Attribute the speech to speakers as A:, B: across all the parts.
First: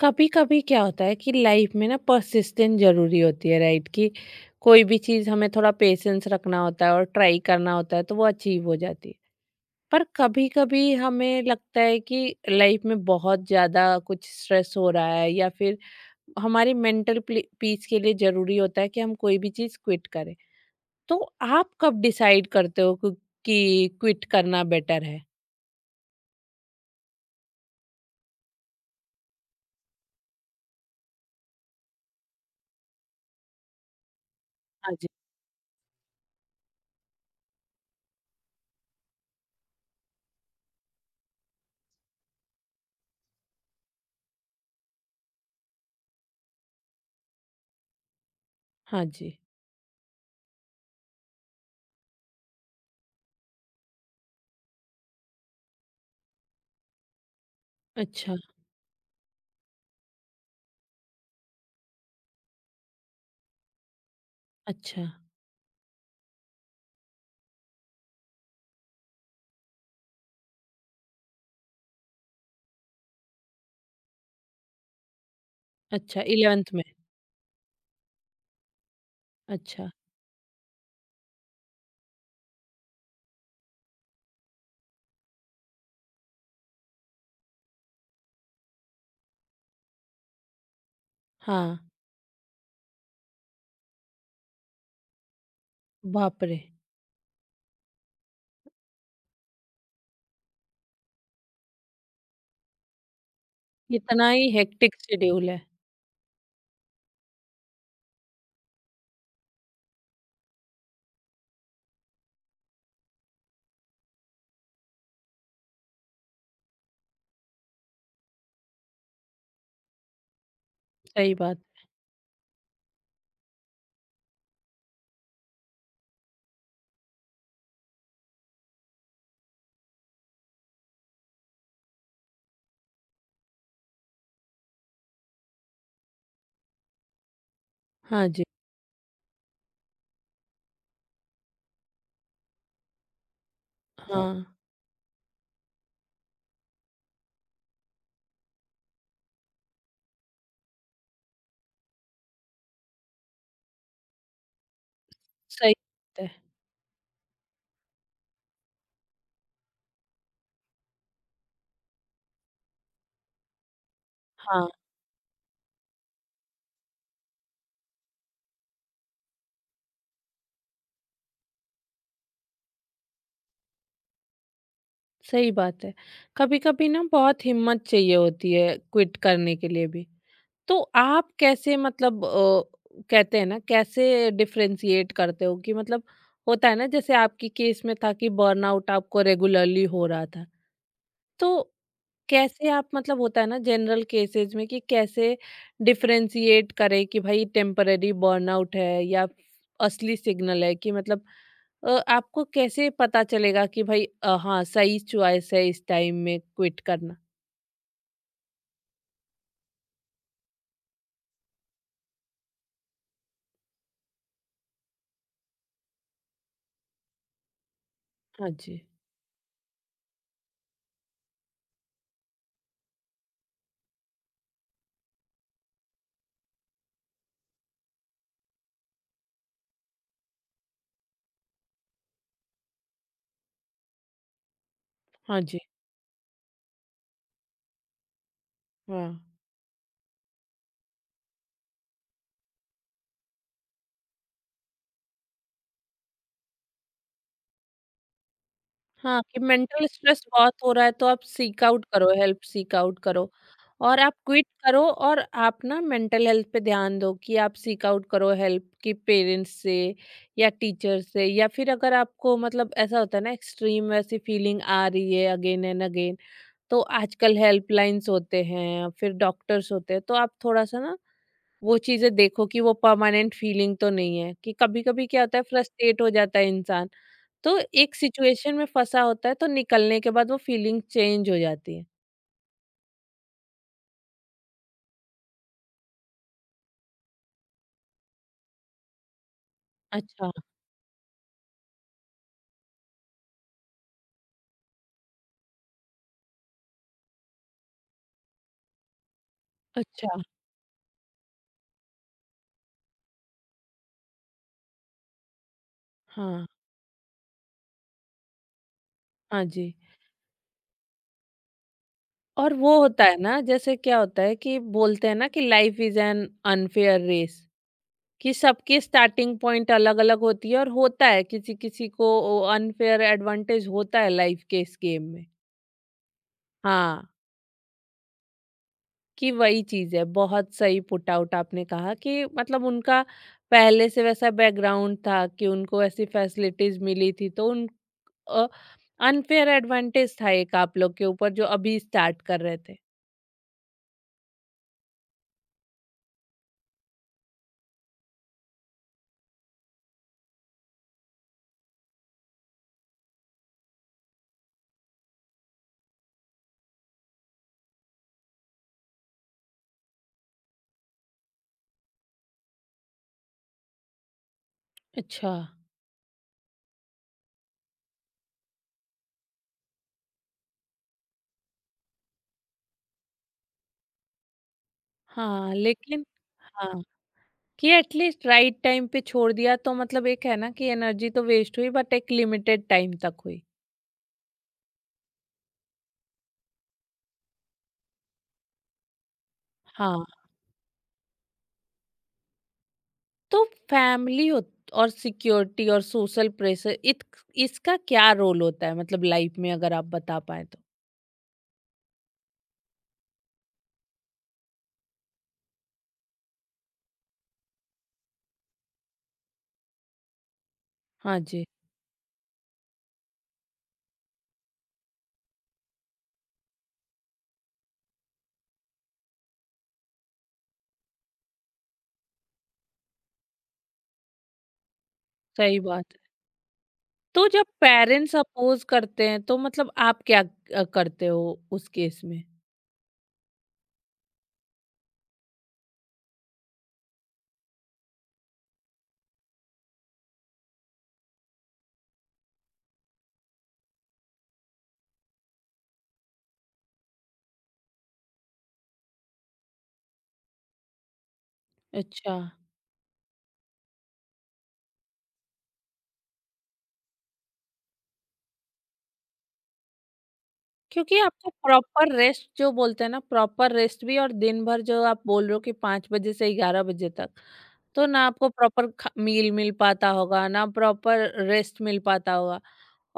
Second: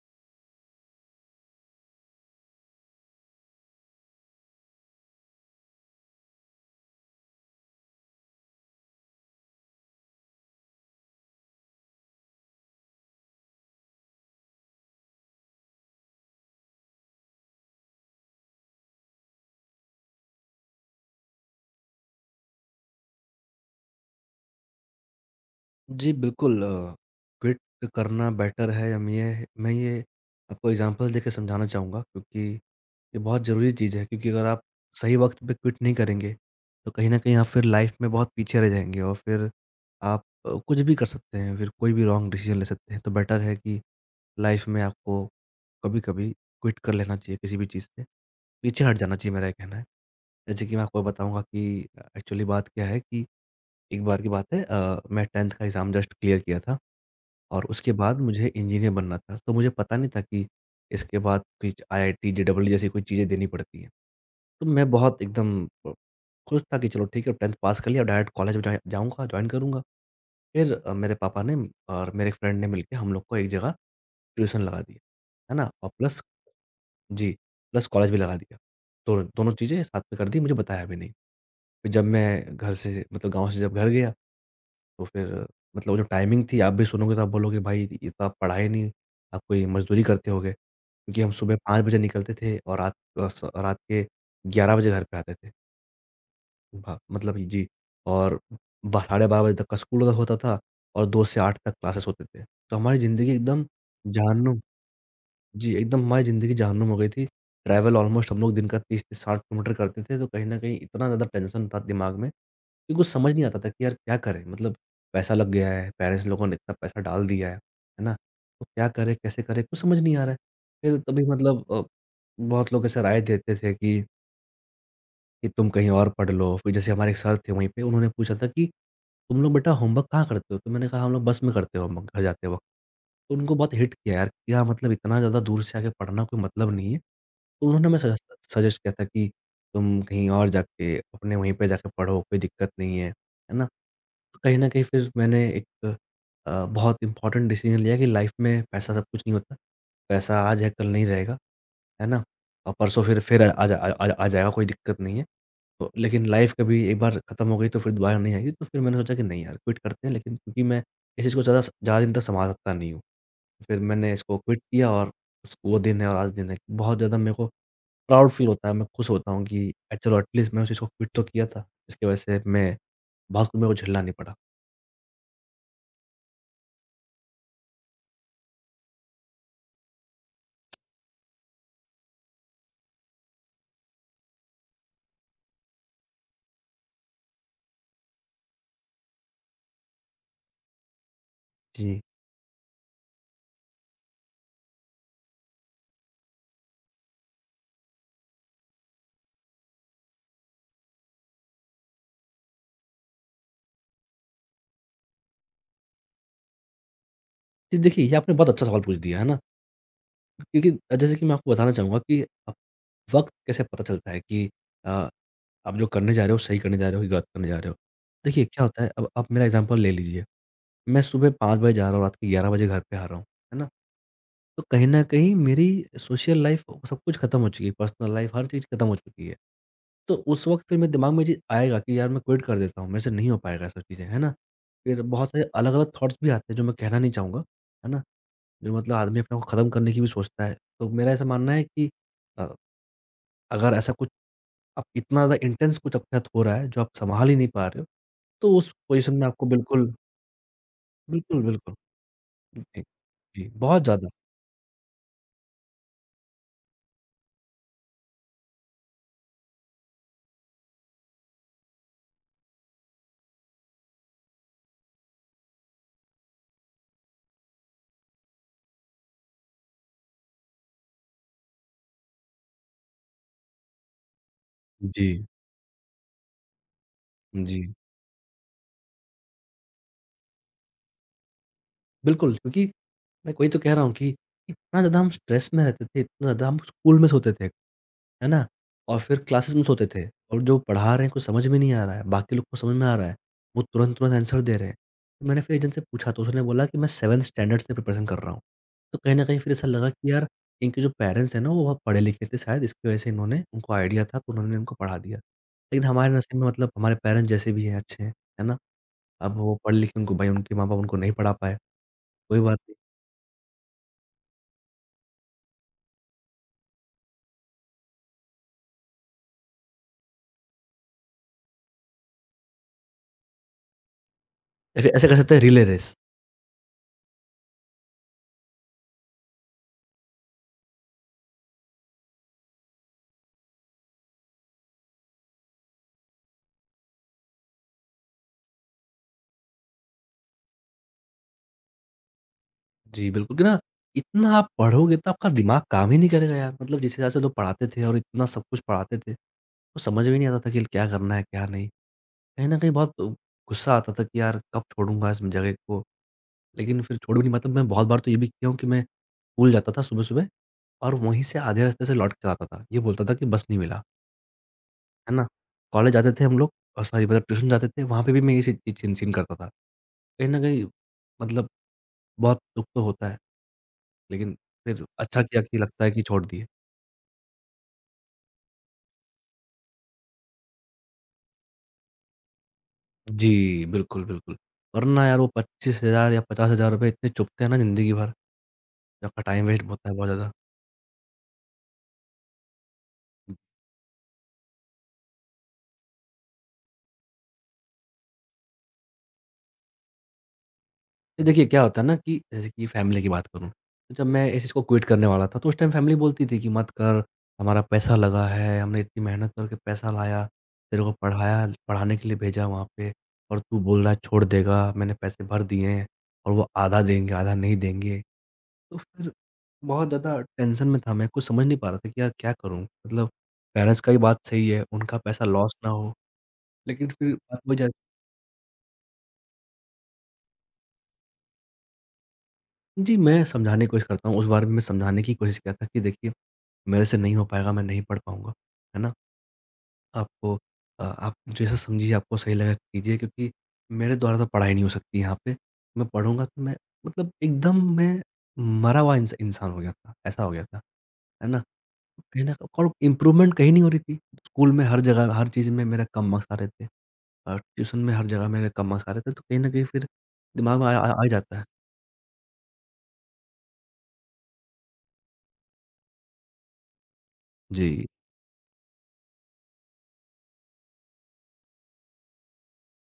A: कभी कभी क्या होता है कि लाइफ में ना परसिस्टेंट जरूरी होती है राइट कि कोई भी चीज हमें थोड़ा पेशेंस रखना होता है और ट्राई करना होता है तो वो अचीव हो जाती है। पर कभी कभी हमें लगता है कि लाइफ में बहुत ज्यादा कुछ स्ट्रेस हो रहा है या फिर हमारी मेंटल पीस के लिए जरूरी होता है कि हम कोई भी चीज क्विट करें। तो आप कब डिसाइड करते हो कि क्विट करना बेटर है?
B: जी, बिल्कुल क्विट करना बेटर है। हम ये मैं ये आपको एग्ज़ाम्पल देके समझाना चाहूँगा, क्योंकि ये बहुत ज़रूरी चीज़ है। क्योंकि अगर आप
A: हाँ जी।
B: सही वक़्त पे क्विट नहीं करेंगे, तो कहीं न कहीं आप फिर लाइफ़ में बहुत पीछे रह जाएँगे, और फिर आप कुछ भी कर सकते हैं, फिर कोई भी रॉन्ग डिसीज़न ले सकते हैं। तो बेटर है कि लाइफ़ में आपको कभी-कभी क्विट कर लेना चाहिए किसी भी चीज़ से, पीछे हट
A: हाँ
B: जाना
A: जी।
B: चाहिए, मेरा ये कहना है। जैसे कि मैं आपको बताऊँगा कि एक्चुअली बात क्या है कि एक बार की बात है, मैं 10th का एग्ज़ाम जस्ट क्लियर किया था। और उसके बाद
A: अच्छा।
B: मुझे इंजीनियर बनना था। तो मुझे पता नहीं था कि इसके बाद कुछ आईआईटी, जेईई जैसी कोई चीज़ें देनी पड़ती हैं। तो मैं
A: अच्छा।
B: बहुत एकदम अ, खुश था कि चलो ठीक है, 10th पास कर लिया, डायरेक्ट कॉलेज में जाए जाऊँगा, जॉइन करूँगा। फिर मेरे पापा ने और मेरे फ्रेंड ने मिलके हम लोग को एक जगह ट्यूशन लगा दिया, है ना? और
A: अच्छा,
B: प्लस,
A: इलेवेंथ में।
B: जी, प्लस कॉलेज भी लगा दिया। दोनों दोनों चीज़ें
A: अच्छा।
B: साथ में कर दी, मुझे बताया भी नहीं। फिर जब मैं घर से मतलब गाँव से जब घर गया, तो फिर मतलब वो जो टाइमिंग थी, आप भी सुनोगे तो आप बोलोगे, भाई ये तो आप पढ़ाए नहीं, आप कोई मज़दूरी करते होंगे। क्योंकि हम सुबह
A: हाँ।
B: 5 बजे निकलते थे और रात अ, स रात के 11 बजे घर पे आते थे।
A: बाप रे!
B: भा मतलब ये जी। और ब साढ़े 12 बजे तक का स्कूल हो होता था, और 2 से 8 तक क्लासेस होते थे। तो हमारी ज़िंदगी एकदम
A: इतना ही
B: जहन्नुम।
A: हेक्टिक शेड्यूल है,
B: जी, एकदम हमारी ज़िंदगी जहन्नुम हो गई थी। ट्रैवल ऑलमोस्ट हम लोग दिन का 30 से 60 किलोमीटर करते थे, तो कहीं न कहीं इतना ज़्यादा टेंशन था दिमाग में। मेरे को समझ नहीं आता था कि यार क्या करें? मतलब पैसा लग गया है, पेरेंट्स लोगों ने इतना पैसा डाल दिया है ना? तो क्या करें, कैसे करें? कुछ समझ नहीं आ रहा है। फिर तभी
A: सही बात।
B: मतलब बहुत लोग ऐसा राय देते थे कि तुम कहीं और पढ़ लो। फिर जैसे हमारे एक सर थे वहीं पे, उन्होंने पूछा था कि तुम लोग बेटा होमवर्क कहाँ करते हो? तो मैंने कहा, हम लोग बस में करते हैं होमवर्क घर जाते वक़्त। तो उनको बहुत हिट किया यार, क्या मतलब इतना ज़्यादा दूर से आके पढ़ना कोई मतलब नहीं है। तो उन्होंने हमें
A: हाँ
B: सजेस्ट
A: जी,
B: सजेस्ट किया था कि तुम कहीं और जाके अपने वहीं पे जाके पढ़ो, कोई दिक्कत नहीं है, है ना? तो
A: हाँ,
B: कहीं न कहीं फिर मैंने एक बहुत इम्पोर्टेंट डिसीज़न लिया कि लाइफ़ में पैसा सब कुछ नहीं होता। पैसा आज है, कल नहीं रहेगा, है ना? और परसों फिर आ जा आ आ आ जाएगा, कोई दिक्कत नहीं है।
A: सही
B: तो
A: बात
B: लेकिन
A: है।
B: लाइफ़ कभी एक बार खत्म हो गई, तो फिर दोबारा नहीं आएगी। तो फिर मैंने सोचा कि नहीं यार, क्विट करते हैं, लेकिन क्योंकि मैं इस चीज़ को ज़्यादा ज़्यादा दिन तक सँभाल सकता नहीं हूँ। फिर मैंने इसको क्विट
A: हाँ,
B: किया, और उस वो दिन है और आज दिन है। बहुत ज़्यादा मेरे को प्राउड फ़ील होता है, मैं खुश होता हूँ कि चलो एटलीस्ट मैं उस चीज़ को क्विट तो किया था, जिसकी वज़ह से मैं बहुत कुछ मेरे को झेलना नहीं पड़ा।
A: सही बात है। कभी-कभी ना बहुत हिम्मत चाहिए होती है क्विट करने के लिए भी। तो आप कैसे मतलब कहते हैं ना कैसे डिफरेंशिएट करते हो कि मतलब होता है ना जैसे आपकी केस में था कि बर्नआउट आपको रेगुलरली हो रहा था। तो
B: जी।
A: कैसे आप मतलब होता है ना जनरल केसेस में कि कैसे डिफरेंशिएट करें कि भाई टेम्पररी बर्नआउट है या असली सिग्नल है कि मतलब आपको कैसे पता चलेगा कि भाई हाँ सही चॉइस है इस टाइम में क्विट करना?
B: जी, देखिए, ये आपने बहुत अच्छा सवाल पूछ दिया, है ना? क्योंकि जैसे कि मैं आपको बताना चाहूँगा कि अ, वक़्त कैसे पता चलता है कि अ, आप जो करने जा रहे हो, सही करने जा रहे हो कि गलत करने जा रहे हो। देखिए
A: हाँ
B: क्या
A: जी।
B: होता है, अब आप मेरा एग्ज़ाम्पल ले लीजिए, मैं सुबह 5 बजे जा रहा हूँ, रात के 11 बजे घर पे आ रहा हूँ, है ना? तो कहीं न कहीं मेरी सोशल लाइफ़ सब कुछ खत्म हो चुकी है, पर्सनल लाइफ़ हर चीज़ खत्म हो चुकी है। तो उस वक़्त फिर मेरे दिमाग में ये आएगा कि यार मैं क्विट कर देता हूँ, मेरे से नहीं हो पाएगा ये सब चीज़ें, है ना? फिर बहुत
A: हाँ
B: सारे
A: जी।
B: अलग-अलग थॉट्स भी आते हैं जो मैं कहना नहीं चाहूँगा, है ना? जो मतलब
A: वाह।
B: आदमी अपने आप को ख़त्म करने की भी सोचता है। तो मेरा ऐसा मानना है कि अ, अगर ऐसा कुछ, अब इतना ज़्यादा इंटेंस कुछ आपके साथ हो रहा है जो आप सँभाल ही नहीं पा रहे हो, तो उस पोज़ीशन
A: हाँ
B: में
A: कि
B: आपको
A: मेंटल
B: बिल्कुल।
A: स्ट्रेस बहुत हो रहा है तो आप
B: बिल्कुल,
A: सीक
B: बिल्कुल।
A: आउट करो हेल्प सीक
B: जी,
A: आउट करो
B: जी, बहुत
A: और
B: ज़्यादा।
A: आप क्विट करो। और आप ना मेंटल हेल्थ पे ध्यान दो कि आप सीक आउट करो हेल्प कि पेरेंट्स से या टीचर से या फिर अगर आपको मतलब ऐसा होता है ना एक्सट्रीम ऐसी फीलिंग आ रही है अगेन एंड अगेन तो आजकल हेल्पलाइंस होते हैं फिर डॉक्टर्स होते हैं तो आप थोड़ा सा ना वो चीज़ें देखो कि वो परमानेंट फीलिंग तो नहीं है कि कभी
B: जी,
A: कभी क्या होता है फ्रस्ट्रेट हो जाता है इंसान। तो
B: जी,
A: एक सिचुएशन में फंसा होता है तो निकलने के बाद वो फीलिंग चेंज हो जाती है।
B: बिल्कुल, क्योंकि मैं वही तो कह रहा हूँ कि इतना ज़्यादा हम स्ट्रेस में रहते थे, इतना ज़्यादा हम स्कूल में सोते थे। है ना? और फिर क्लासेस में सोते थे,
A: अच्छा।
B: और जो पढ़ा रहे हैं कुछ समझ में नहीं आ रहा है, बाकी लोग को समझ में आ रहा है, वो तुरंत-तुरंत आंसर दे रहे हैं। तो मैंने फिर एक जन से पूछा, तो उसने बोला कि मैं 7th स्टैंडर्ड से प्रिपरेशन कर रहा हूँ। तो कहीं न कहीं फिर ऐसा लगा कि
A: अच्छा।
B: यार इनके जो पेरेंट्स हैं ना, वो बहुत पढ़े-लिखे थे, शायद इसकी वज़ह से इन्होंने उनको आइडिया था, तो उन्होंने उनको पढ़ा दिया। लेकिन हमारे नसीब
A: हाँ।
B: में, मतलब हमारे पेरेंट्स जैसे भी हैं अच्छे हैं, है ना? अब
A: हाँ
B: वो
A: जी।
B: पढ़ लिख के उनको भाई, उनके माँ-बाप उनको नहीं पढ़ा पाए, कोई
A: और
B: बात
A: वो
B: नहीं।
A: होता है ना जैसे क्या होता है कि बोलते हैं ना कि life is an unfair race कि सबकी स्टार्टिंग पॉइंट अलग अलग होती है और होता है किसी किसी को अनफेयर एडवांटेज होता है लाइफ के इस
B: ऐसे ऐसे
A: गेम
B: कह
A: में।
B: सकते हैं, रिले रेस।
A: हाँ कि वही चीज है बहुत सही पुट आउट आपने कहा कि मतलब उनका पहले से वैसा बैकग्राउंड था कि उनको ऐसी फैसिलिटीज मिली थी तो उन अनफेयर एडवांटेज था एक आप लोग के ऊपर जो अभी स्टार्ट कर रहे थे।
B: जी, बिल्कुल कि ना, इतना आप पढ़ोगे तो आपका दिमाग काम ही नहीं करेगा यार। मतलब जिस हिसाब से लोग पढ़ाते थे और इतना सब कुछ पढ़ाते थे, तो समझ में नहीं आता था कि क्या करना है, क्या नहीं। कहीं न कहीं बहुत गुस्सा आता था कि यार कब छोड़ूँगा इस जगह को, लेकिन फिर छोड़ भी नहीं पाता। मैं बहुत बार तो ये भी किया हूँ कि मैं स्कूल जाता था सुबह-सुबह और वहीं से आधे रास्ते से लौट के आता था। ये बोलता था कि बस नहीं मिला, है ना?
A: अच्छा।
B: कॉलेज जाते थे हम लोग, और सॉरी मतलब ट्यूशन जाते थे, वहाँ पे भी मैं ये चीज़ चिन-चिन करता था। कहीं न कहीं मतलब बहुत दुःख तो होता है। लेकिन फिर अच्छा किया
A: हाँ।
B: कि लगता है कि
A: लेकिन
B: छोड़ दिए।
A: हाँ कि एटलीस्ट राइट टाइम पे छोड़ दिया तो मतलब एक है ना कि एनर्जी तो वेस्ट हुई बट एक लिमिटेड टाइम तक
B: जी,
A: हुई।
B: बिल्कुल, बिल्कुल। वरना यार वो 25,000 या ₹50,000 इतने चुभते हैं ना ज़िंदगी भर, जो आपका टाइम वेस्ट होता है
A: हाँ।
B: बहुत ज़्यादा।
A: तो फैमिली होत और सिक्योरिटी और सोशल प्रेशर इत्क इसका क्या रोल होता है मतलब लाइफ में अगर आप बता पाएँ तो?
B: ये देखिए क्या होता है ना कि जैसे कि फैमिली की बात करूँ, तो जब मैं इस चीज़ को क्विट करने वाला था, तो उस टाइम फैमिली बोलती थी कि मत कर, हमारा पैसा लगा है, हमने इतनी मेहनत करके पैसा लाया, तेरे को
A: हाँ जी,
B: पढ़ाया, पढ़ाने के लिए भेजा वहाँ पे, और तू बोल रहा है छोड़ देगा, मैंने पैसे भर दिए हैं, और वो आधा देंगे, आधा नहीं देंगे। तो फिर बहुत ज़्यादा टेंशन में था, मैं कुछ समझ नहीं पा रहा था कि यार क्या करूँ? मतलब पेरेंट्स का भी बात सही है, उनका पैसा लॉस
A: सही
B: ना
A: बात
B: हो,
A: है।
B: लेकिन फिर
A: तो
B: बात
A: जब
B: वही जा।
A: पेरेंट्स अपोज़ करते हैं तो मतलब आप क्या करते हो उस केस में?
B: जी, मैं समझाने की कोशिश करता हूँ, उस बारे में मैं समझाने की कोशिश किया था कि देखिए मेरे से नहीं हो पाएगा, मैं नहीं पढ़ पाऊँगा, है ना? आपको आप जैसा समझिए आपको सही लगा कीजिए, क्योंकि मेरे द्वारा तो पढ़ाई नहीं हो सकती यहाँ पे। मैं पढ़ूँगा तो मैं मतलब एकदम मैं मरा हुआ इंसान हो गया था, ऐसा हो गया था, है ना?
A: अच्छा।
B: कहीं न और इम्प्रूवमेंट कहीं नहीं हो रही थी। स्कूल में हर जगह हर चीज़ में मेरे कम मार्क्स आ रहे थे, और ट्यूशन में हर जगह मेरे कम मार्क्स आ रहे थे, तो कहीं न कहीं फिर दिमाग में आ आ
A: क्योंकि
B: आ ही
A: आपको
B: जाता है।
A: प्रॉपर रेस्ट जो बोलते हैं ना प्रॉपर रेस्ट भी और दिन भर जो आप बोल रहे हो कि 5 बजे से 11 बजे तक,
B: जी।
A: तो ना आपको प्रॉपर ख मील मिल पाता होगा, ना प्रॉपर रेस्ट मिल पाता होगा।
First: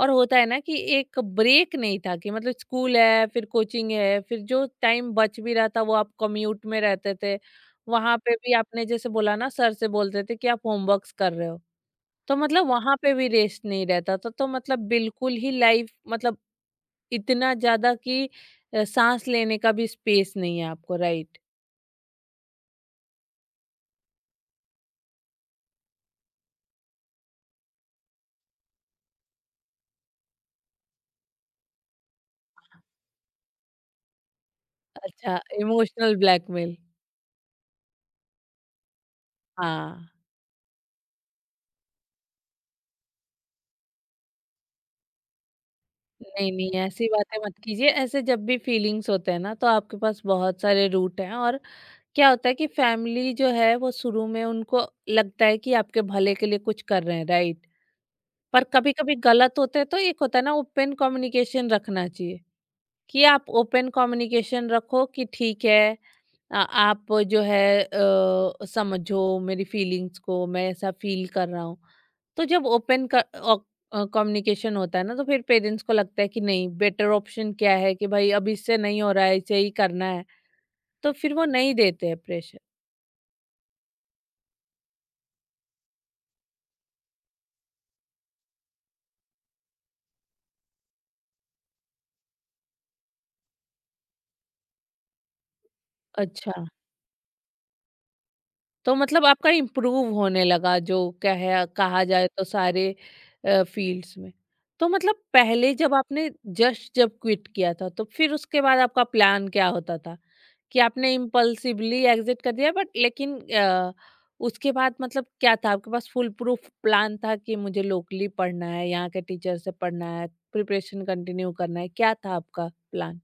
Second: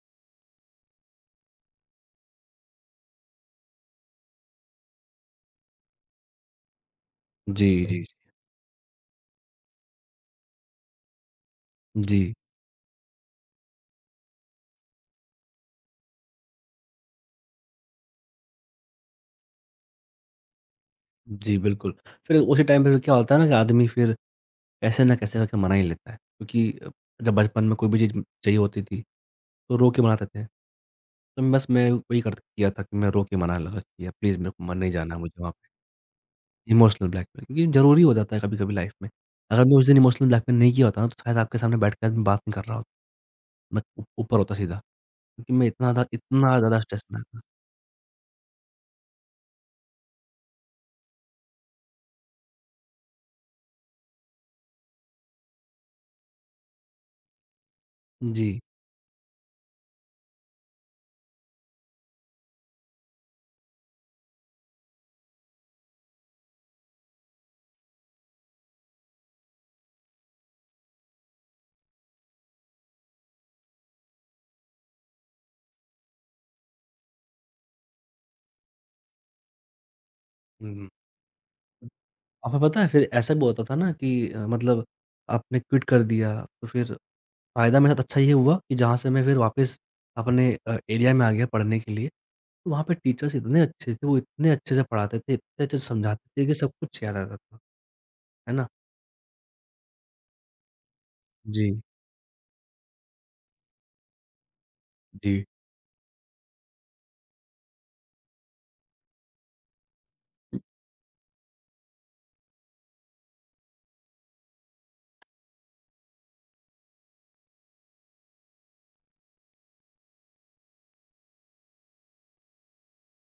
A: और होता है ना कि एक ब्रेक नहीं था कि मतलब स्कूल है, फिर कोचिंग है, फिर जो टाइम बच भी रहा था वो आप कम्यूट में रहते थे।
B: जी, जी,
A: वहाँ पे भी आपने जैसे बोला ना सर से बोलते थे कि आप होमवर्क्स कर रहे हो,
B: जी।
A: तो मतलब वहाँ पे भी रेस्ट नहीं रहता था। तो मतलब बिल्कुल ही लाइफ मतलब इतना ज़्यादा कि साँस लेने का भी स्पेस नहीं है आपको, राइट?
B: जी, बिल्कुल। फिर उसी टाइम पे क्या होता है ना कि आदमी फिर कैसे ना कैसे करके मना ही लेता है, क्योंकि जब बचपन में कोई भी चीज़ चाहिए होती थी, तो रो के मनाते थे। तो बस मैं वही कर किया था कि मैं रो के मनाने लगा कि, "यार प्लीज़ मेरे को म नहीं जाना है
A: अच्छा,
B: मुझे वहाँ पे।"
A: Emotional blackmail.
B: इमोशनल ब्लैकमेल, क्योंकि ज़रूरी हो जाता है कभी-कभी लाइफ में। अगर मैं उस दिन
A: हाँ।
B: इमोशनल ब्लैकमेल नहीं किया होता ना, तो शायद आपके सामने बैठ के आज मैं बात नहीं कर रहा होता। मैं ऊ ऊपर होता सीधा, क्योंकि मैं
A: नहीं,
B: इतना
A: नहीं,
B: ज़्यादा स्ट्रेस
A: ऐसी
B: में
A: बातें
B: था।
A: मत कीजिए। ऐसे जब भी फीलिंग्स होते हैं ना, तो आपके पास बहुत सारे रूट हैं। और क्या होता है कि फैमिली जो है, वो शुरू में उनको लगता है कि आपके भले के लिए कुछ कर रहे हैं, राइट?
B: जी।
A: पर कभी-कभी गलत होते हैं, तो एक होता है ना ओपन कम्युनिकेशन रखना चाहिए, कि आप ओपन कम्युनिकेशन रखो कि ठीक है आ- आप जो है समझो मेरी फीलिंग्स को, मैं ऐसा फील कर रहा हूँ। तो जब ओपन कम्युनिकेशन होता है ना तो फिर पेरेंट्स को लगता है कि नहीं बेटर ऑप्शन क्या है कि भाई अब इससे नहीं हो रहा है इसे ही करना है,
B: हुँ।
A: तो फिर वो नहीं देते हैं
B: आपको
A: प्रेशर।
B: पता है फिर ऐसा भी होता था ना कि मतलब आपने क्विट कर दिया, तो फिर फ़ायदा मेरे साथ अच्छा ये हुआ कि जहाँ से मैं फिर वापस अपने एरिया में आ गया पढ़ने के लिए। तो वहाँ पे टीचर्स इतने अच्छे थे, वो इतने अच्छे से पढ़ाते थे, इतने अच्छे से समझाते थे
A: अच्छा।
B: कि सब कुछ याद आता था। है ना?
A: तो मतलब आपका इम्प्रूव होने लगा जो क्या है
B: जी,
A: कहा जाए तो सारे फील्ड्स में। तो मतलब
B: जी।
A: पहले जब आपने जस्ट जब क्विट किया था तो फिर उसके बाद आपका प्लान क्या होता था कि आपने इम्पल्सिवली एग्जिट कर दिया बट लेकिन उसके बाद मतलब क्या था आपके पास? फुल प्रूफ प्लान था कि मुझे लोकली पढ़ना है, यहाँ के टीचर से पढ़ना है, प्रिपरेशन कंटिन्यू करना है, क्या था आपका प्लान?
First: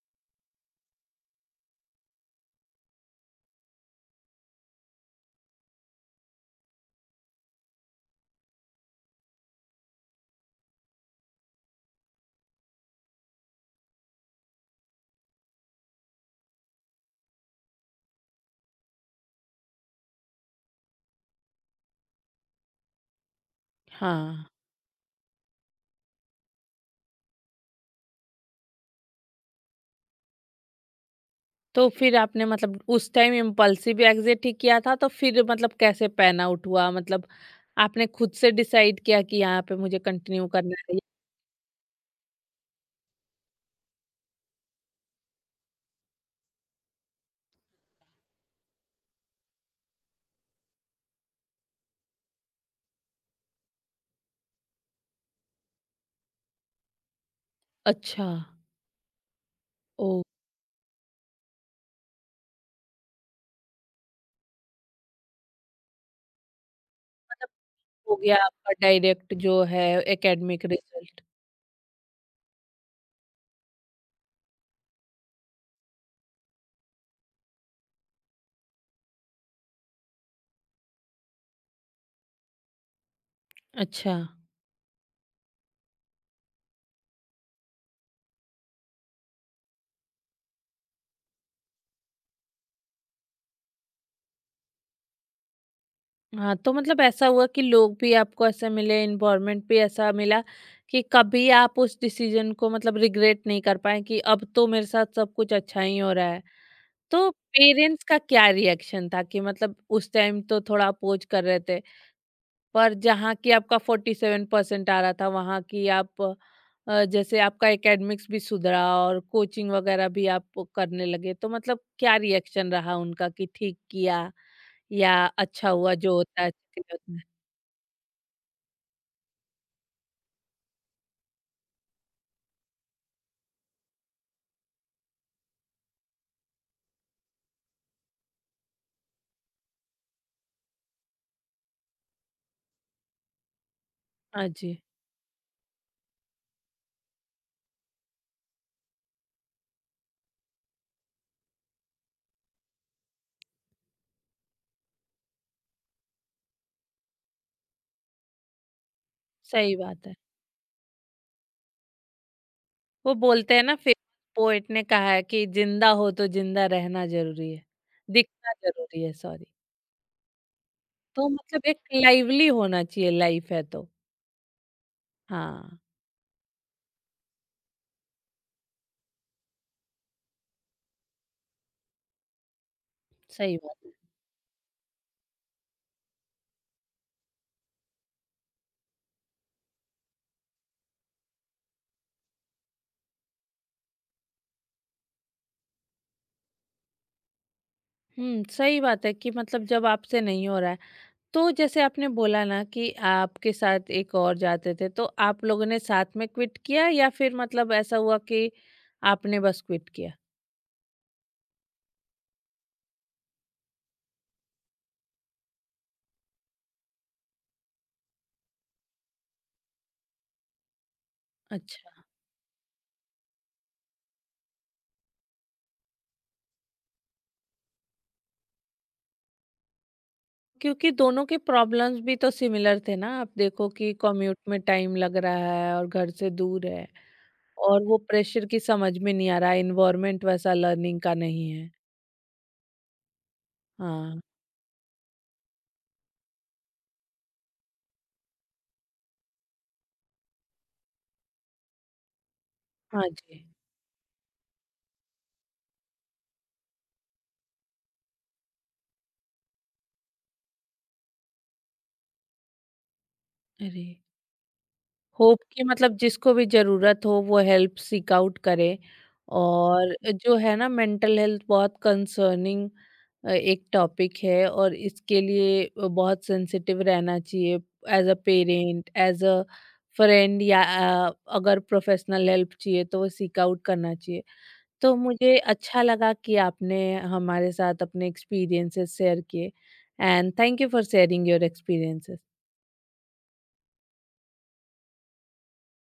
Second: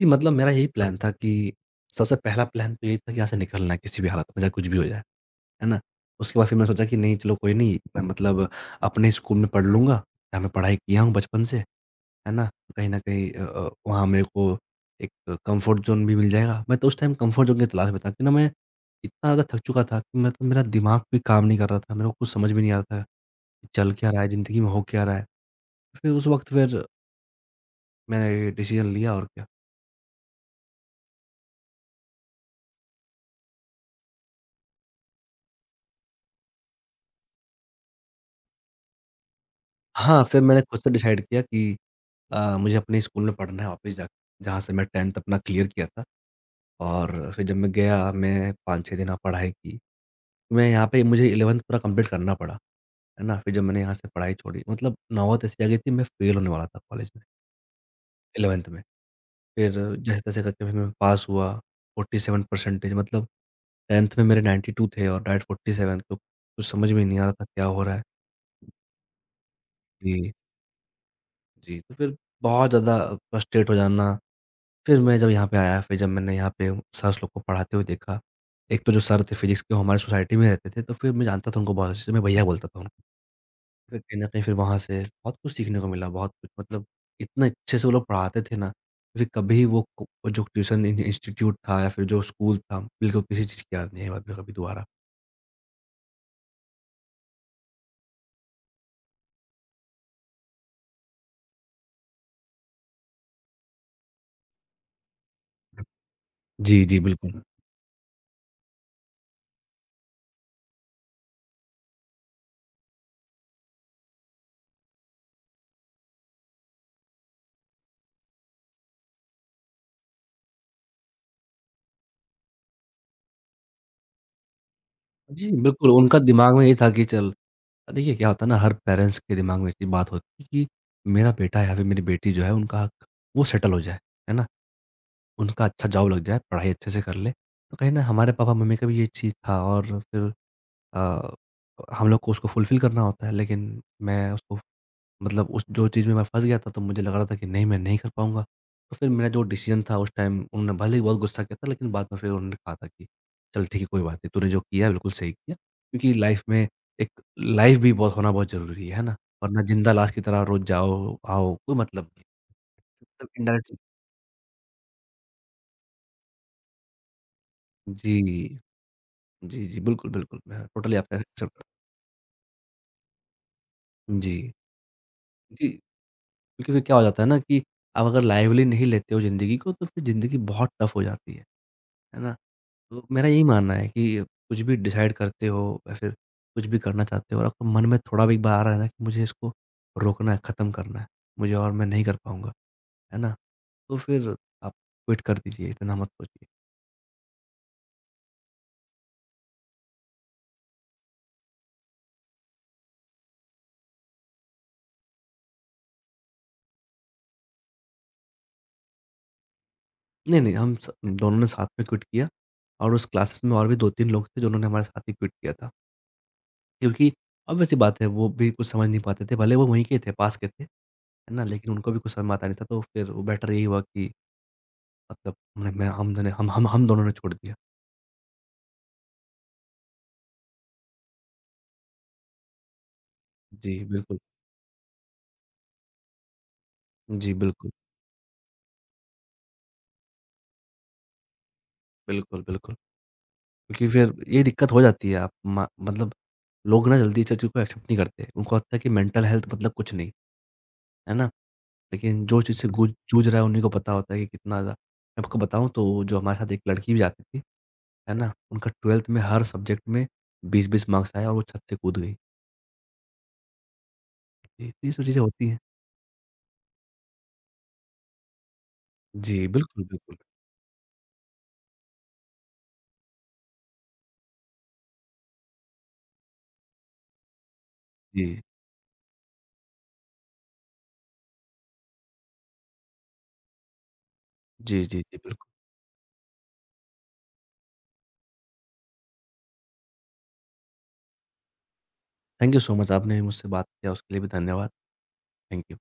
B: जी, मतलब मेरा यही प्लान था कि सबसे पहला प्लान तो यही था कि यहाँ से निकलना है किसी भी हालत में, चाहे कुछ भी हो जाए। है ना? उसके बाद फिर मैंने सोचा कि नहीं चलो कोई नहीं, मैं मतलब अपने स्कूल में पढ़ लूँगा, जहाँ मैं पढ़ाई किया हूँ बचपन से। है ना? कहीं न कहीं वहाँ मेरे को एक कम्फर्ट ज़ोन भी मिल जाएगा। मैं तो उस टाइम कम्फर्ट ज़ोन की तलाश में था कि ना मैं इतना ज़्यादा थक चुका था कि मतलब मेरा दिमाग भी काम नहीं कर रहा था, मेरे को कुछ समझ में नहीं आ रहा था, कि चल क्या रहा है
A: हाँ।
B: ज़िंदगी में, हो क्या रहा है। फिर उस वक़्त फिर मैंने डिसीज़न लिया और क्या।
A: तो फिर आपने मतलब उस टाइम इम्पल्सिव एग्जिट ही किया था तो फिर मतलब कैसे पैन आउट हुआ मतलब आपने खुद से डिसाइड किया कि यहाँ पे मुझे
B: हाँ, फिर
A: कंटिन्यू
B: मैंने
A: करना
B: खुद से
A: है?
B: डिसाइड किया कि मुझे अपने स्कूल में पढ़ना है वापस जाके, जहाँ से मैं 10th अपना क्लियर किया था। और फिर जब मैं गया, मैं 5-6 दिन यहाँ पढ़ाई की। तो मैं यहाँ पे मुझे 11th पूरा कंप्लीट करना पड़ा, है ना? फिर जब मैंने यहाँ से पढ़ाई छोड़ी मतलब नौबत ऐसी आ गई थी मैं फेल होने वाला था कॉलेज में,
A: अच्छा।
B: 11th में। फिर
A: ओ।
B: जैसे-तैसे करके फिर मैं पास हुआ, 47 परसेंटेज मतलब 10th में मेरे 92 थे और डायरेक्ट 47, तो कुछ समझ में नहीं आ रहा था क्या हो रहा है?
A: हो गया आपका डायरेक्ट जो है
B: जी,
A: एकेडमिक रिजल्ट।
B: जी। तो फिर बहुत ज़्यादा फ्रस्ट्रेट हो जाना। फिर मैं जब यहाँ पे आया, फिर जब मैंने यहाँ पे सर्स लोग को पढ़ाते हुए देखा, एक तो जो सर थे फ़िज़िक्स के वो हमारी सोसाइटी में रहते थे, तो फिर मैं जानता था उनको बहुत अच्छे से, मैं भैया बोलता था उनको। फिर
A: अच्छा।
B: कहीं न कहीं फिर वहाँ से बहुत कुछ सीखने को मिला, बहुत कुछ मतलब इतने अच्छे से वो लोग पढ़ाते थे ना, फिर कभी वो जो ट्यूशन इन इंस्टीट्यूट था या फिर जो स्कूल था, बिल्कुल किसी चीज़ की याद नहीं आई बाद में कभी दोबारा।
A: हाँ, तो मतलब ऐसा हुआ कि लोग भी आपको ऐसे मिले, एनवायरनमेंट भी ऐसा मिला कि कभी आप उस डिसीजन को मतलब रिग्रेट नहीं कर पाए कि अब तो मेरे साथ सब कुछ अच्छा ही हो रहा है।
B: जी, जी,
A: तो
B: बिल्कुल।
A: पेरेंट्स का क्या रिएक्शन था कि मतलब उस टाइम तो थोड़ा अपोज कर रहे थे, पर जहाँ की आपका 47% आ रहा था, वहाँ की आप जैसे आपका एकेडमिक्स भी सुधरा और कोचिंग वगैरह भी आप करने लगे, तो मतलब क्या रिएक्शन रहा उनका कि ठीक किया या
B: जी,
A: अच्छा
B: बिल्कुल,
A: हुआ जो
B: उनका
A: होता है?
B: दिमाग में ये
A: अच्छे
B: था
A: के
B: कि
A: लिए।
B: चल देखिए क्या होता है ना, हर पेरेंट्स के दिमाग में एक ही बात होती है कि मेरा बेटा या फिर मेरी बेटी जो है, उनका हक वो सेटल हो जाए, है ना? उनका अच्छा जॉब लग जाए, पढ़ाई अच्छे से कर लें। तो कहीं न हमारे पापा-मम्मी का भी ये चीज़ था और फिर अ, हम लोग को उसको फुलफ़िल करना होता है, लेकिन मैं
A: हाँ
B: उसको
A: जी,
B: मतलब उस जो चीज़ में मैं फँस गया था, तो मुझे लग रहा था कि नहीं, मैं नहीं कर पाऊँगा। तो फिर मेरा जो डिसीज़न था उस टाइम उन्होंने भले ही बहुत गुस्सा किया था, लेकिन बाद में फिर उन्होंने कहा था कि, "चल ठीक है, कोई बात नहीं, तूने जो किया बिल्कुल सही किया।" क्योंकि लाइफ़ में एक लाइफ़ भी बहुत होना बहुत ज़रूरी है ना? वरना
A: सही
B: ज़िंदा
A: बात
B: लाश
A: है।
B: की तरह रोज़ जाओ, आओ, कोई मतलब नहीं।
A: वो
B: तो
A: बोलते हैं ना
B: इनडायरेक्टली
A: फेमस पोएट ने कहा है कि जिंदा हो तो जिंदा रहना ज़रूरी है,
B: जी।
A: दिखना ज़रूरी है सॉरी।
B: जी, जी। बिल्कुल, बिल्कुल। मैं टोटली आपका
A: तो
B: एक्सेप्ट
A: मतलब
B: करता
A: एक लाइवली होना चाहिए लाइफ है तो।
B: हूँ। जी। क्योंकि
A: हाँ,
B: क्योंकि फिर क्या हो जाता है ना कि आप अगर लाइवली नहीं लेते हो ज़िंदगी को तो फिर ज़िंदगी बहुत टफ़ हो जाती है। है ना? तो मेरा यही
A: सही
B: मानना
A: बात
B: है
A: है।
B: कि कुछ भी डिसाइड करते हो या फिर कुछ भी करना चाहते हो और आपके मन में थोड़ा भी एक बार आ रहा है ना कि मुझे इसको रोकना है, ख़त्म करना है, मुझे और मैं नहीं कर पाऊँगा। है ना? तो फिर आप क्विट कर दीजिए, इतना मत सोचिए।
A: हुँ, सही बात है कि मतलब जब आपसे नहीं हो रहा है तो जैसे आपने बोला ना कि आपके साथ एक और जाते थे, तो आप लोगों ने साथ में क्विट किया या फिर मतलब ऐसा हुआ कि आपने बस क्विट किया?
B: नहीं, हम स दोनों ने साथ में क्विट किया और उस क्लासेस में और भी 2-3 लोग थे, जिन्होंने हमारे साथ ही क्विट किया था। क्योंकि ऑब्वियस सी बात है वो भी कुछ समझ नहीं पाते थे, भले वो वहीं के थे, पास के थे, है ना? लेकिन उनको भी
A: अच्छा।
B: कुछ समझ में आता नहीं था, तो फिर वो बेटर यही हुआ कि मतलब हमने मैं हम दोनों ने छोड़ दिया।
A: क्योंकि दोनों के प्रॉब्लम्स भी तो सिमिलर थे ना, आप देखो
B: जी,
A: कि
B: बिल्कुल।
A: कम्यूट में टाइम लग रहा है और घर से दूर है
B: जी, बिल्कुल,
A: और वो प्रेशर की समझ में नहीं आ रहा, एनवायरमेंट वैसा लर्निंग का नहीं है।
B: बिल्कुल। क्योंकि फिर
A: हाँ।
B: ये दिक्कत हो जाती है आप म मतलब लोग ना जल्दी चीज़ों को एक्सेप्ट नहीं करते। उनको लगता है कि मेंटल हेल्थ मतलब कुछ नहीं, है ना? लेकिन जो चीज़ से गुज
A: हाँ
B: जूझ रहा है
A: जी।
B: उन्हीं को पता होता है कि कितना ज़्यादा मैं आपको बताऊँ तो जो हमारे साथ एक लड़की भी जाती थी, है ना? उनका 12th में हर सब्जेक्ट में 20-20 मार्क्स आए और वो छत से कूद गई।
A: अरे।
B: जी, तो ये सब चीज़ें
A: होप
B: होती हैं।
A: कि मतलब जिसको भी ज़रूरत हो वो हेल्प सीक आउट करे।
B: जी, बिल्कुल,
A: और
B: बिल्कुल।
A: जो है ना मेंटल हेल्थ बहुत कंसर्निंग एक टॉपिक है और इसके लिए बहुत सेंसिटिव रहना चाहिए एज अ
B: जी।
A: पेरेंट, एज अ फ्रेंड या अगर प्रोफेशनल हेल्प चाहिए तो वो सीक आउट करना चाहिए।
B: जी,
A: तो
B: जी, जी,
A: मुझे
B: बिल्कुल।
A: अच्छा लगा कि आपने हमारे साथ अपने एक्सपीरियंसेस शेयर किए, and thank you for sharing your experiences.
B: Thank you so much आपने मुझसे बात किया उसके लिए भी धन्यवाद। Thank you.